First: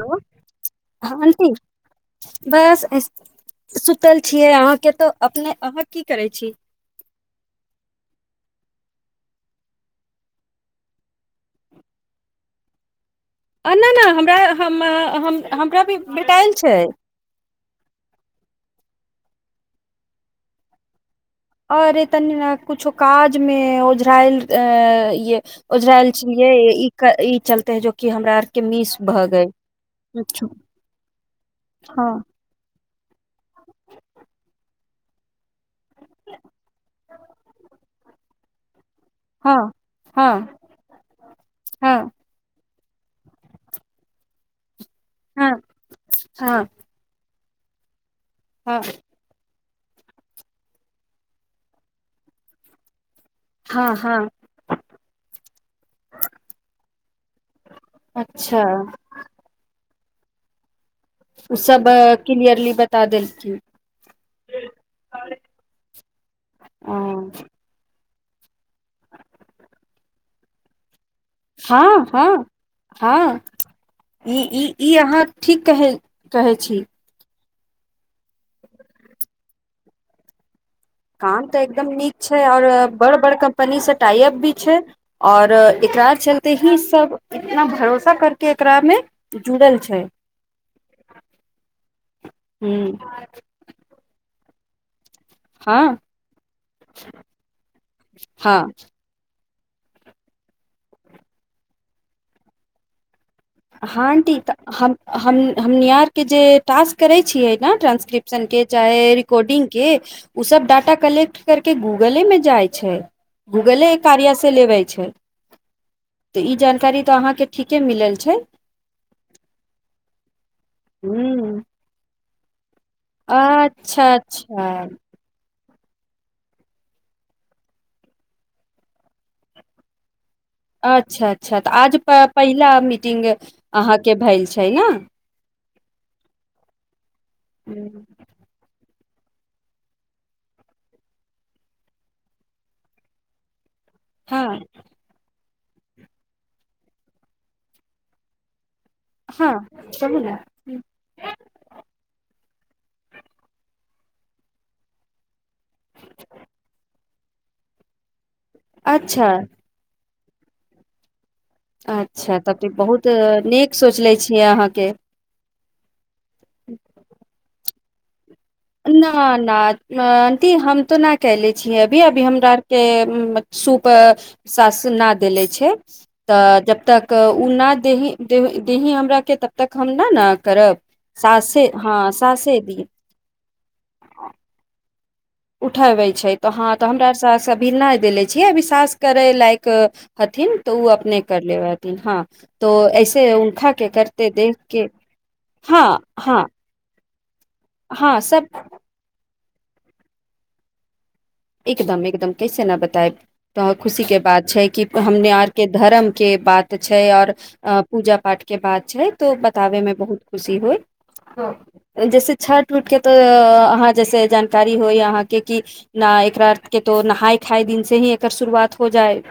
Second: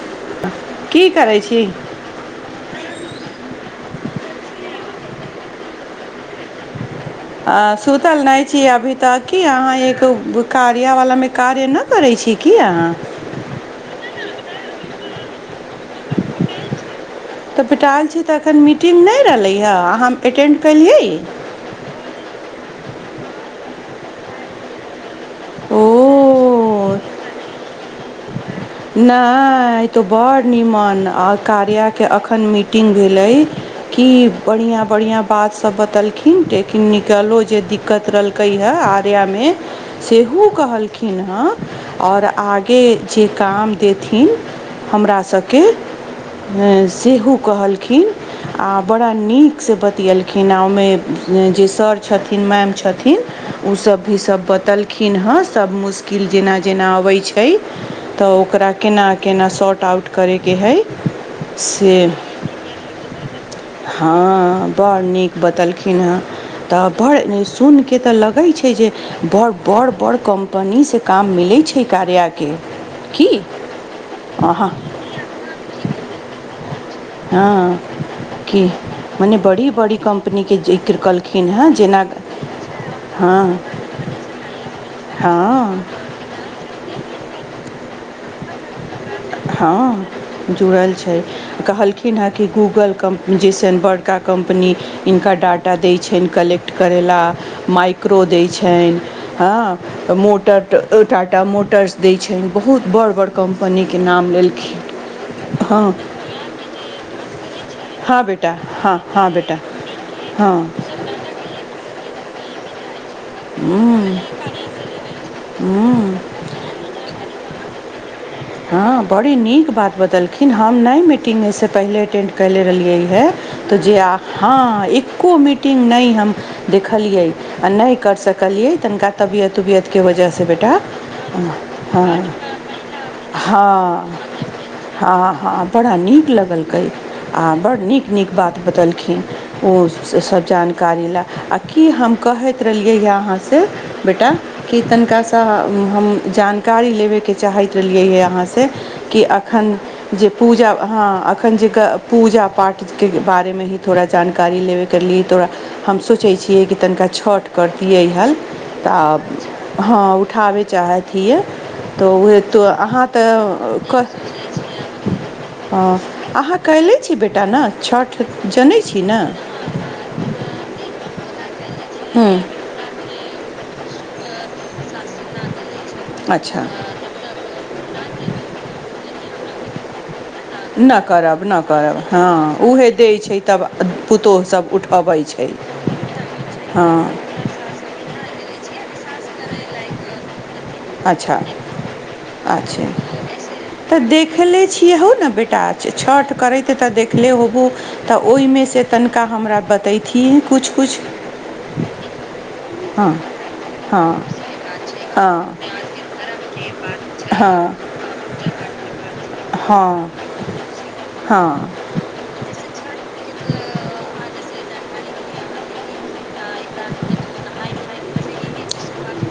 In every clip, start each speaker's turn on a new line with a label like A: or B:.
A: hello
B: की
A: हं
B: करै
A: आंटी
B: छी
A: बस सुतल छियै अहाँके तो अपने अहाँ की करै छ
B: सुतल नहि छी अभी तक कि अहाँ एक कारियावलामे कार ए न करै छी की अहा
A: नहि नहि हमरा हमरा भी बेटायल छ
B: तऽ पटल छी तऽ एखन मीटिंग नहि रहलै हा अहाँ हम अटेंड केलिय
A: और तन कुछो काज मे ओझरायल अ उजरायल छियै ई
B: ओ
A: ई चलत है जो कि हमरा के मिस भऽ गेल
B: नहि तो बड़ निमन आ कार्या के
A: हँ
B: अखन मि कटिंग भेल की बढ़िया बढ़िया बात सब बतेलखिन किन निकलो जे दिक्कत रहलके हे आ
A: हँ
B: सेहो
A: हँ
B: कहखिन हँ
A: हँ
B: आओ आग काम देथिन हमरा
A: हँ
B: सबके हँ सेहो कहलखि आ
A: हँ
B: बड़ नीकसँ बतियलखिन आ ओहिमे जे सर छथिन मैम छथि ओ
A: हँ
B: सभ
A: हँ
B: भी सभ बतेलखिन हँ सभ मुश्किल जेना जेना अबै छ तऽ
A: अच्छा
B: ओकरा केना केना शॉर्ट आउट करे के ह
A: ओ सब क्लियरली बता देल
B: हँ बड़ नीक बतेलखिन हँ तऽ
A: हँ
B: बड़ सु के तऽ लगै छै जे बड़ बड़ बड़ कम्पनीसँ काम मिलैत छै कार्या
A: हँ हँ ई ई अहाँ ठीक कह कहै छ
B: हँ की मने बड़ी बड़ी क
A: काम तऽ एकदम नीक छै आऔर बड़ बड़
B: हँ
A: कम्पनी से टाइअप भी छै और
B: हँ
A: एकरा चलते ही सब इतना भरोसा करके एकरा में
B: जुड़ल छै कहलखिनँ
A: हूँ
B: गूल एनबर्ड का कम्पनी इननक ड डाटा दै
A: हँ
B: छनि कलेक्ट करय लए माइक्रो दै
A: हँ
B: छनि ह क
A: हँ आंटी तऽ हम हम
B: हँ
A: हमनिहारहार के जे टास्क करै छिय
B: हँ
A: ट्रं्सक्रिप्शन
B: बेटा
A: के
B: हँ
A: चाहे
B: हँ बेटा
A: रिकॉर्डिंग के ओ सब
B: हँ
A: डाटा कलेक् करके गूगले मे जाइ छै गूगले कार्य से लेबै छ तऽ ई जानकारी तऽ अहाँके ठीके मिलल छ
B: हँ बड़ी नीक बात बतेलखिन हम नहि
A: हूँ
B: मीटिङंगगमेसँ पहिले अटेंड कले रहलिय है तो जे
A: अच्छा
B: आ
A: अच्छा
B: हँ ए मीटिंग नहि हम देखलियै आ नहि कर सकलियै त के वजहसँ बेटा ह
A: मीटिं अहाँ के भ छ
B: हँ हँ बड़ा नीक लगलकै आ बड़ नीक नीक बा बेटलखिन ओ सब जानकारी लए आ की हम कहैत रहलियै ह अहा बेटा
A: हँ
B: कि तनिका सँ हम जानकारी लेबै के चाहित रह लेलिए अहाँ से की
A: हँ
B: अखन
A: कहू
B: जे
A: ने
B: पूजा है अखन जकह पूजा पाठ के बारे मे ही थोड़ा जानकारी लेबे करली थोड़ हम सोचै छियै कि तनिका छठि करतियै ह तऽ
A: अच्छा
B: हँ उठाबै चाहैत हियै तऽ
A: अच्छा
B: उए
A: तब तऽ बहुत
B: हा
A: नीक
B: तऽ
A: सोचले छियै अहाँके
B: ह अहाँ कले छी बेटा न छ जन
A: न न आंटी हम तो न कले छीयै अभी अभी
B: ह्म
A: हमराआर के सूप साास न देले छै तऽ
B: अच्छा
A: जबतक तऽ ओ नहि देही देही हमराके तब तक हम नहि न करब
B: न करब नहि
A: सासे
B: करब हँ
A: सासे दिय
B: उहे दै छै तब पुतोहु सभ उठबैत छ
A: उठबै छै तऽ हँ तऽ हमरा अर सास अभी नहि देले छियै अभी सास करय लाय हथिन तऽ ओ अपने
B: अच्छा
A: कर लेबै हथिन हँ तो
B: अच्छा
A: ऐसे उनका के करते देख क
B: टा छठ करै तऽ देखले होबौ
A: हँ
B: तऽ
A: सब
B: ओहिमे से तनिका हमरा बतेतिै किछ किछ
A: एकदम एकदम कैसे न बता तऽ खुशी के
B: हँ
A: बात छै कि हमने आर
B: हँ
A: के धर्म के बात छै आ
B: हँ
A: ओ
B: हँ
A: अ पूजा पाठ के बात छै तऽ बताबे मे बहुत खुशी हो
B: ह
A: जैसे छठ उठ के तऽ अहाँ जैसे जानकारी होइ अहाँ के कि न एकर के तो नहाय खाय दिन से ही एकर शुरुआत हो जाए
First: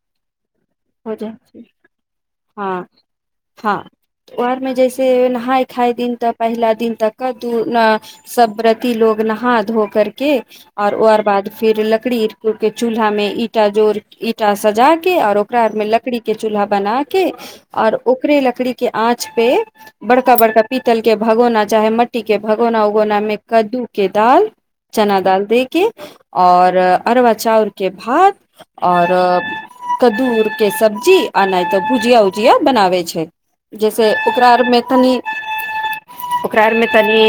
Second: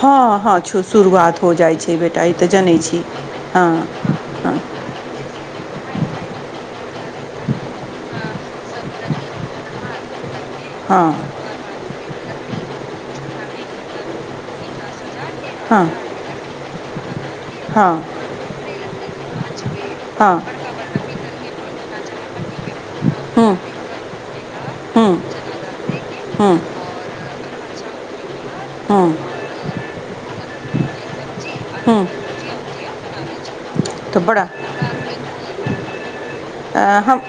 B: हँ हँ शुरुआत हो जाइ छै बेटा ई तऽ जनैत छी हँ
A: ओर मे जइसे नहाय खाय दिन तऽ पहिला दिन तऽ कद्द सब ब्रति लोग नहा धो करक और
B: हँ
A: ओकर बाद फिर लकड़ी के चूल्हां मे ईंटा जोर के ईटा सजा के औ ओ मे लकड़ी के चूल्हा बना क
B: हँ
A: और
B: हँ
A: ओकरे लकड़ी के आँच पे
B: हँ
A: बड़का बड़का पीतल के भगौना चाहे म मट्टी के भगौना उगोना में
B: हूँ
A: कद्दू के दाल
B: हूँ
A: चना दाल दे के
B: हूँ
A: औ अरवा चाउर के भात
B: हूँ
A: और कद्दूर के सब्जी आ नहि तऽ
B: हूँ
A: भुजिया ऊजिया बनाब छ जैसे
B: तऽ बड़ा
A: ओकरा आरमे तनी ओकरा आर
B: अ
A: मे तन
B: हम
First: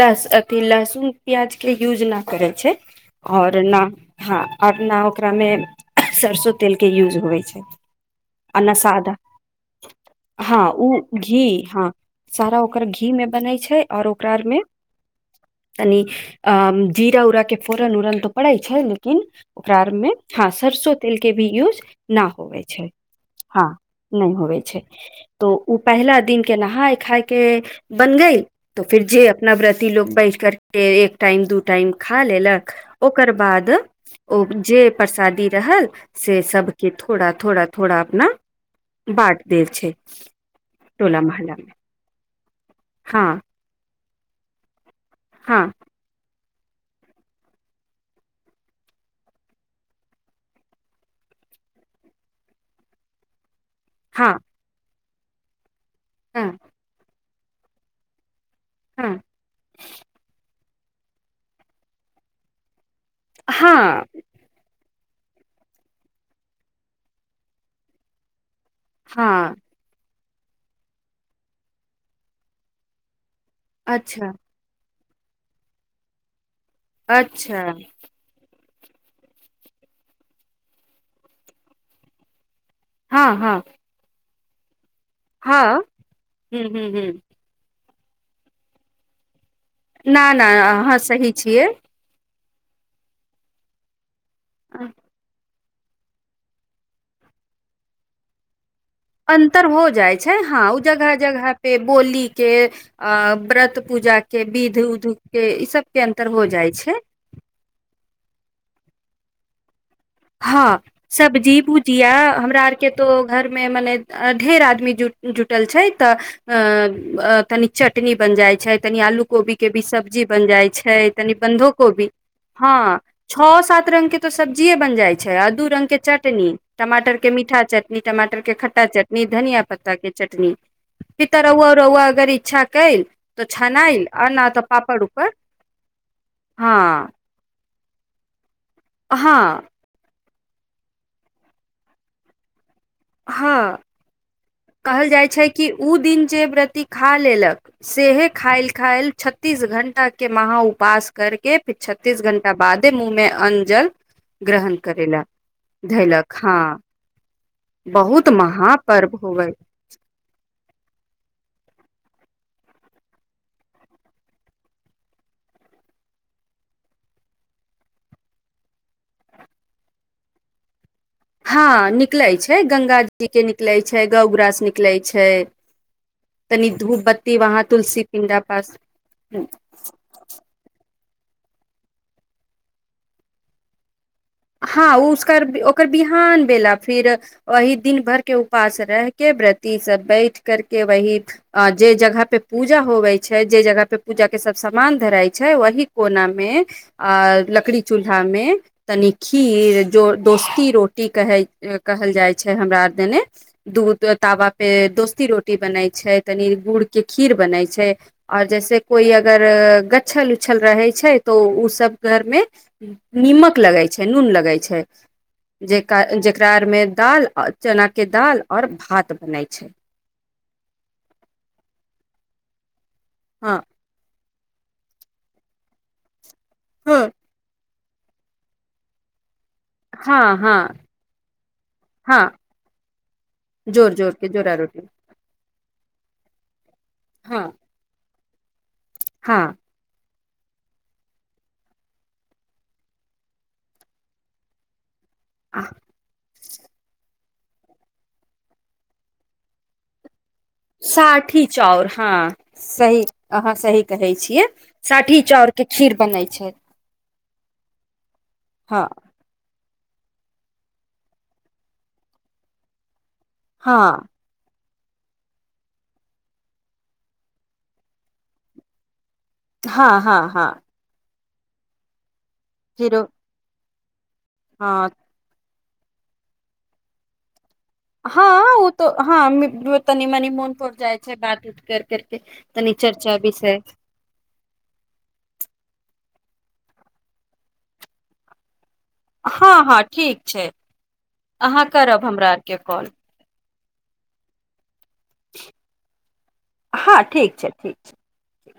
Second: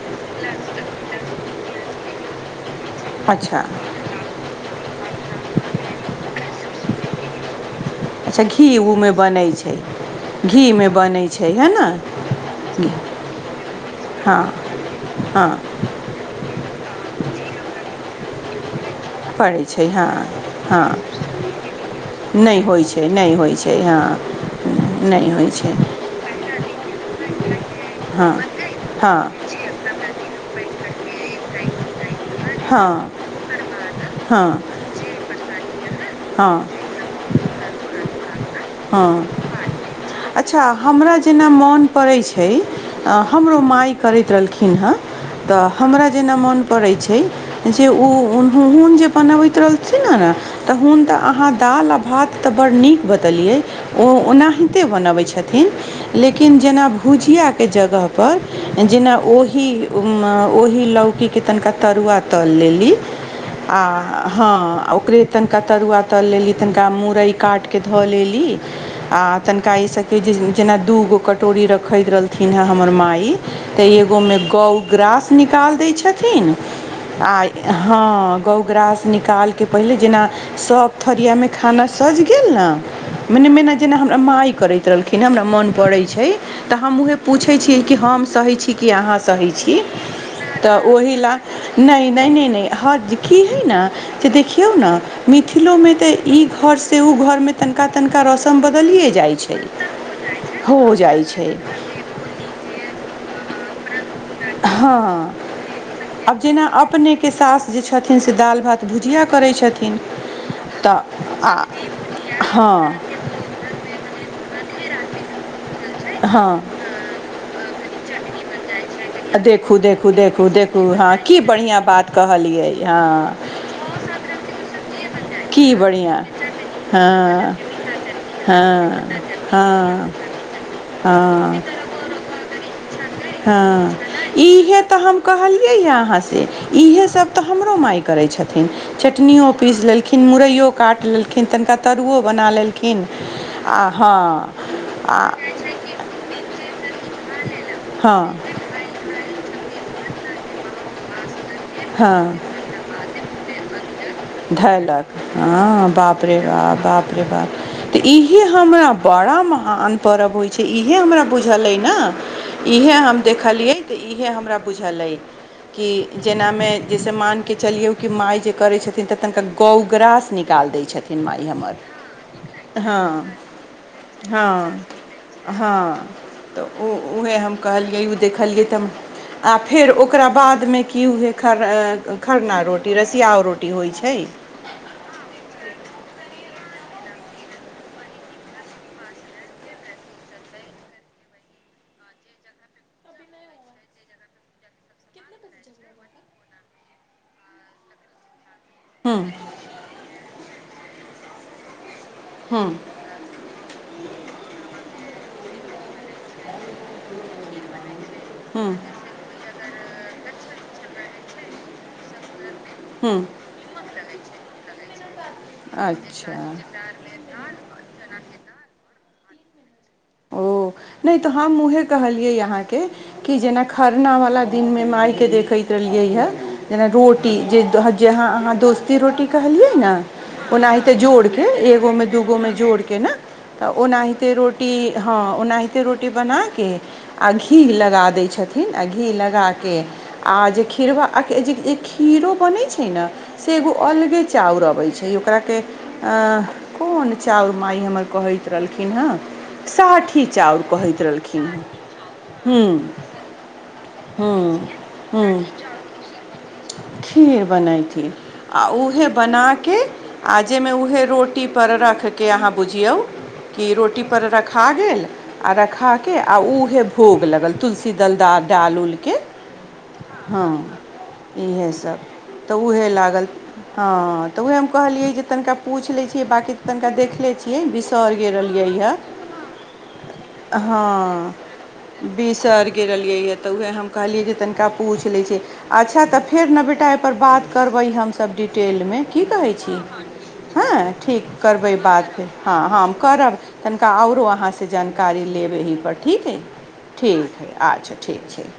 A: लहस अथि लहसुन प्याज के यूज नहि करै छै आ ओर
B: अच्छा
A: हँ आ ओर न ओकरा मे सरसो तेल के यूज होइ छ
B: अच्छा घी ओ बनैत छ
A: हँ ओ घी हँ सारा ओकर घी में बनै छै और ओकरा आर म
B: ह
A: तनी अ जीरा उरा के फोरन उरन तऽ पड़ाय छ लेकिन
B: पड़ै
A: ओकरा आ
B: छै
A: मे हँ सरसो तेल के भी यूज न
B: नहि
A: होवे
B: होइ
A: छै
B: नहि होइ
A: हँ
B: छै
A: नह होवे छै
B: नहि
A: त
B: होइ छै
A: ओ पहिला दि के नहाय खाय के बन
B: हँ
A: गई त फिर जे
B: हँ
A: अपने नवर्ती लोग बैठ करके एक टाइम दू टाइम खा लेल
B: हँ
A: ओकर बाद ओ
B: हँ
A: जे परसादी रहल से
B: हँ
A: स के थोड़ा थोड़ा थोड़ा अपन
B: हँ
A: बाट देव छ
B: अच्छा हमरा जेना मोन पड़ैत छै
A: हँ
B: हमरो माइ करैत रहलखिन हेँ तऽ
A: हँ
B: हमरा जेना मोन पड़ैत छ जे ओन जे बनबैत रहलथिन न तहुन तऽ अहाँ दालि आ भात तऽ बड्ड नीक बत
A: हँ
B: छथिन
A: हँ
B: पर जेना
A: हँ
B: ओहि ओहि लौकीके तनिका तरुआ तल लेली हँ आ ओकरे तनिका तरुआ तल लेली तनिका मुरइ काटिके धऽ लेल आ
A: हँ
B: तनिका ईसभके जेना दूगो कटोरी रखैत रहलथििन हेँ हमर मा तऽ
A: अच्छा
B: एगोमे गौ ग्रास निकालि दै छथि आ
A: अच्छा
B: ह गउ ग्रास निकालिक पहिले जेना सब थरियामे खाना सजि गेल न
A: हँ
B: मने
A: हँ
B: मेना जेना हमरा माइ करैत रहलखिन हँ हमरा मोन पड़ैत छै
A: हूँ
B: तऽ
A: हूँ
B: हम उहे
A: हूँ
B: पू छियै कि हम सहै छी अ सै छी
A: ना ना
B: तऽ
A: अहाँ
B: ओहि
A: सही छियै
B: लए ह की हय ने जे देखियौ ने मिथिलो मे तऽ ई घर से ओ घर में तनिका तनिका रौसम बदलिय
A: अन्तर हो जाइ छै हँ ओ जगह
B: छै
A: जगह प बोली के अ व्रत पूज के विध
B: हँ
A: उध के इ सब के अन्तर हो जाइ छ
B: के सास जे छथिन से दालि भात भुजिया करै छथि
A: हँ सब्जी भुजिया हमरा आरके
B: हँ
A: त घर मे मने ढेर आदमी जुटल छै तऽ
B: हँ
A: अ तन चटनी बन जाइ छ तल को के
B: देखू
A: भी
B: देखू
A: सब्जी ब
B: देखू देखू
A: छै
B: हँ
A: त
B: की
A: बन्ध
B: बढ़िआँ
A: कोबी
B: बात कहलियै
A: ह
B: हँ
A: छ तऽ सब्जीय बन जाइ छ दू
B: की
A: रंग के
B: बढ़िआँ
A: चटनी टमाटर के
B: हँ
A: मीठा चटनी टमाटर के
B: हँ
A: खट्टा चटनी धनिया पत्ता क
B: हँ
A: चटनी फ
B: हँ
A: तरौआरौआ अगर इच्छा क
B: हँ इहे तऽ हम
A: उपर
B: कहलियै ह अहाँ से इहे
A: हँ
B: सब
A: हँ
B: तखिन मुरैयो काटि लेलखिन तनिका तरुओ बना लेलखि किन
A: हँ
B: आ हँ
A: कहल
B: आ
A: जाइ छै कि ओ दिन जे व्रती खा लेलक
B: हँ
A: सेहे खायल खाय छ्तीस घंटा के मह उपास करके फेर छत्तीस
B: हँ
A: घं्टा बादे मुँहमे अंजल
B: धयलक हँ बाप रे
A: हँ
B: बा बाप रे त
A: बहुत
B: इह हमरा
A: महापर्व
B: बड़ा
A: होवे
B: महान पर्व होइ छै इहे हमरा बुझल अइ न इहे हम देखलियै तऽ इहे हमरा बुझलै क जेनामे जाहिस मानिकऽ चलियौ कि मााय जे करै छथिन तऽ तनिका गौगरास निकालि दै छथि
A: हँ निकले छै गंगा जी के निकले छै गौग्रास
B: हँ
A: निकले छै
B: हँ तऽ
A: तनी
B: ओ
A: धूप बत्ती
B: उएहे हम
A: वहां
B: कहलियै
A: तुलसी
B: ओ
A: पिंडा
B: देखलियै
A: पास
B: तऽ हम फेर ओकरा बादमे की होइ खरना रोटी रसियाउ रोटी होइ छ
A: हँ ओ उसकर ओकर बिहान भेला फि वहिी दिन भर के उपास रहके व्रती सब बैठ करके व अ जे जगह पे पूजा होवै छै जे जगह पे पूजा के सभ सामान धराइत छै वह कोना म आ लकड़ी चूल्हाम
B: हुँ
A: खीर जो दोस्ती रोटी कहै कहल जाइ छै
B: हुँ
A: हमरा आर देन दूध तावा पे दोस्ती रोटी बनै छै तनी गुड़ के खीर बनै छ आओर
B: हूँ
A: जैसे कोई अगर ग्छल उच्छल रहे छै तो ओ सब घर में
B: हूँ
A: नीमक लगै छै नून लगै छै जेक जेकरा
B: अच्छा
A: आर में दालि चना के दाल और भात बनाय छ
B: त
A: हँ
B: क खरना वालला दिनमे आइके देखैत रहलियै हँ जेना रोटी ज जे ह अहाँ दोस्ती रोटी कहलियै न
A: हँ हँ
B: ओनाहिते जोड़के एगो मे
A: हँ
B: दूगो मे जोड़के ने त
A: जोर जोर के
B: ओनाहिते
A: जोरा
B: रोटी हँ ओनाहिते रोटी बनाके आ
A: हँ
B: घी लगा दै छथि न अ घी
A: हँ
B: लगााक आ जे खीरवा खीरो बनैत छै ने से एगो अलगे चाउर अबैत छ ई ओकराके आँ कोन चाउर मााय हमर कहैत रहलखिन ह सठी चाउ
A: साठी चाउर हँ सही
B: ह्म
A: अहाँ सही कहै छिय
B: ह्म
A: साठी
B: ह्म
A: चाउर के खीर बनै छ
B: खीर बनाई आ
A: हँ
B: उहे बनाके आ जाहिमे उएहे रोटी पर राखके अहाँ बुझिय कि
A: हँ
B: रोटी पर रखा गेल आ रखा कऽ आ उएह भोग लगल तुलसी दल डाल उलक हँ इएहसभ तऽ उएह
A: खीरो
B: लागल हँ तऽ वएह हम
A: हँ
B: कहलियै जे तनिका पूछि लै छियै बाँकी तनिका देख लै छियै बिसर
A: हँ ओ तो
B: गेलियै
A: हँ मनी मोन पड़ जाइ छै
B: हँ
A: बात उत कर करके
B: बिशर
A: तनी चर्चा
B: गेलिियै ह तऽ
A: विषय
B: उएह ह कहलियै जे तनिका पूछ लै छ अच्छा तऽ फेर ने बेटा एहि परर बात करबै हमस डिटेल म की कहै
A: हँ
B: छी
A: हँ ठीक छै
B: हँ ठीक
A: अहाँ
B: करबै
A: करब
B: बात फेर
A: हमरा आरके
B: हँ
A: कॉल
B: हम कर तनिका आओरो अहाँसँ जानकारी लेब एहिपर ठीक हइ ठीक हइ अच्छा ठीक छै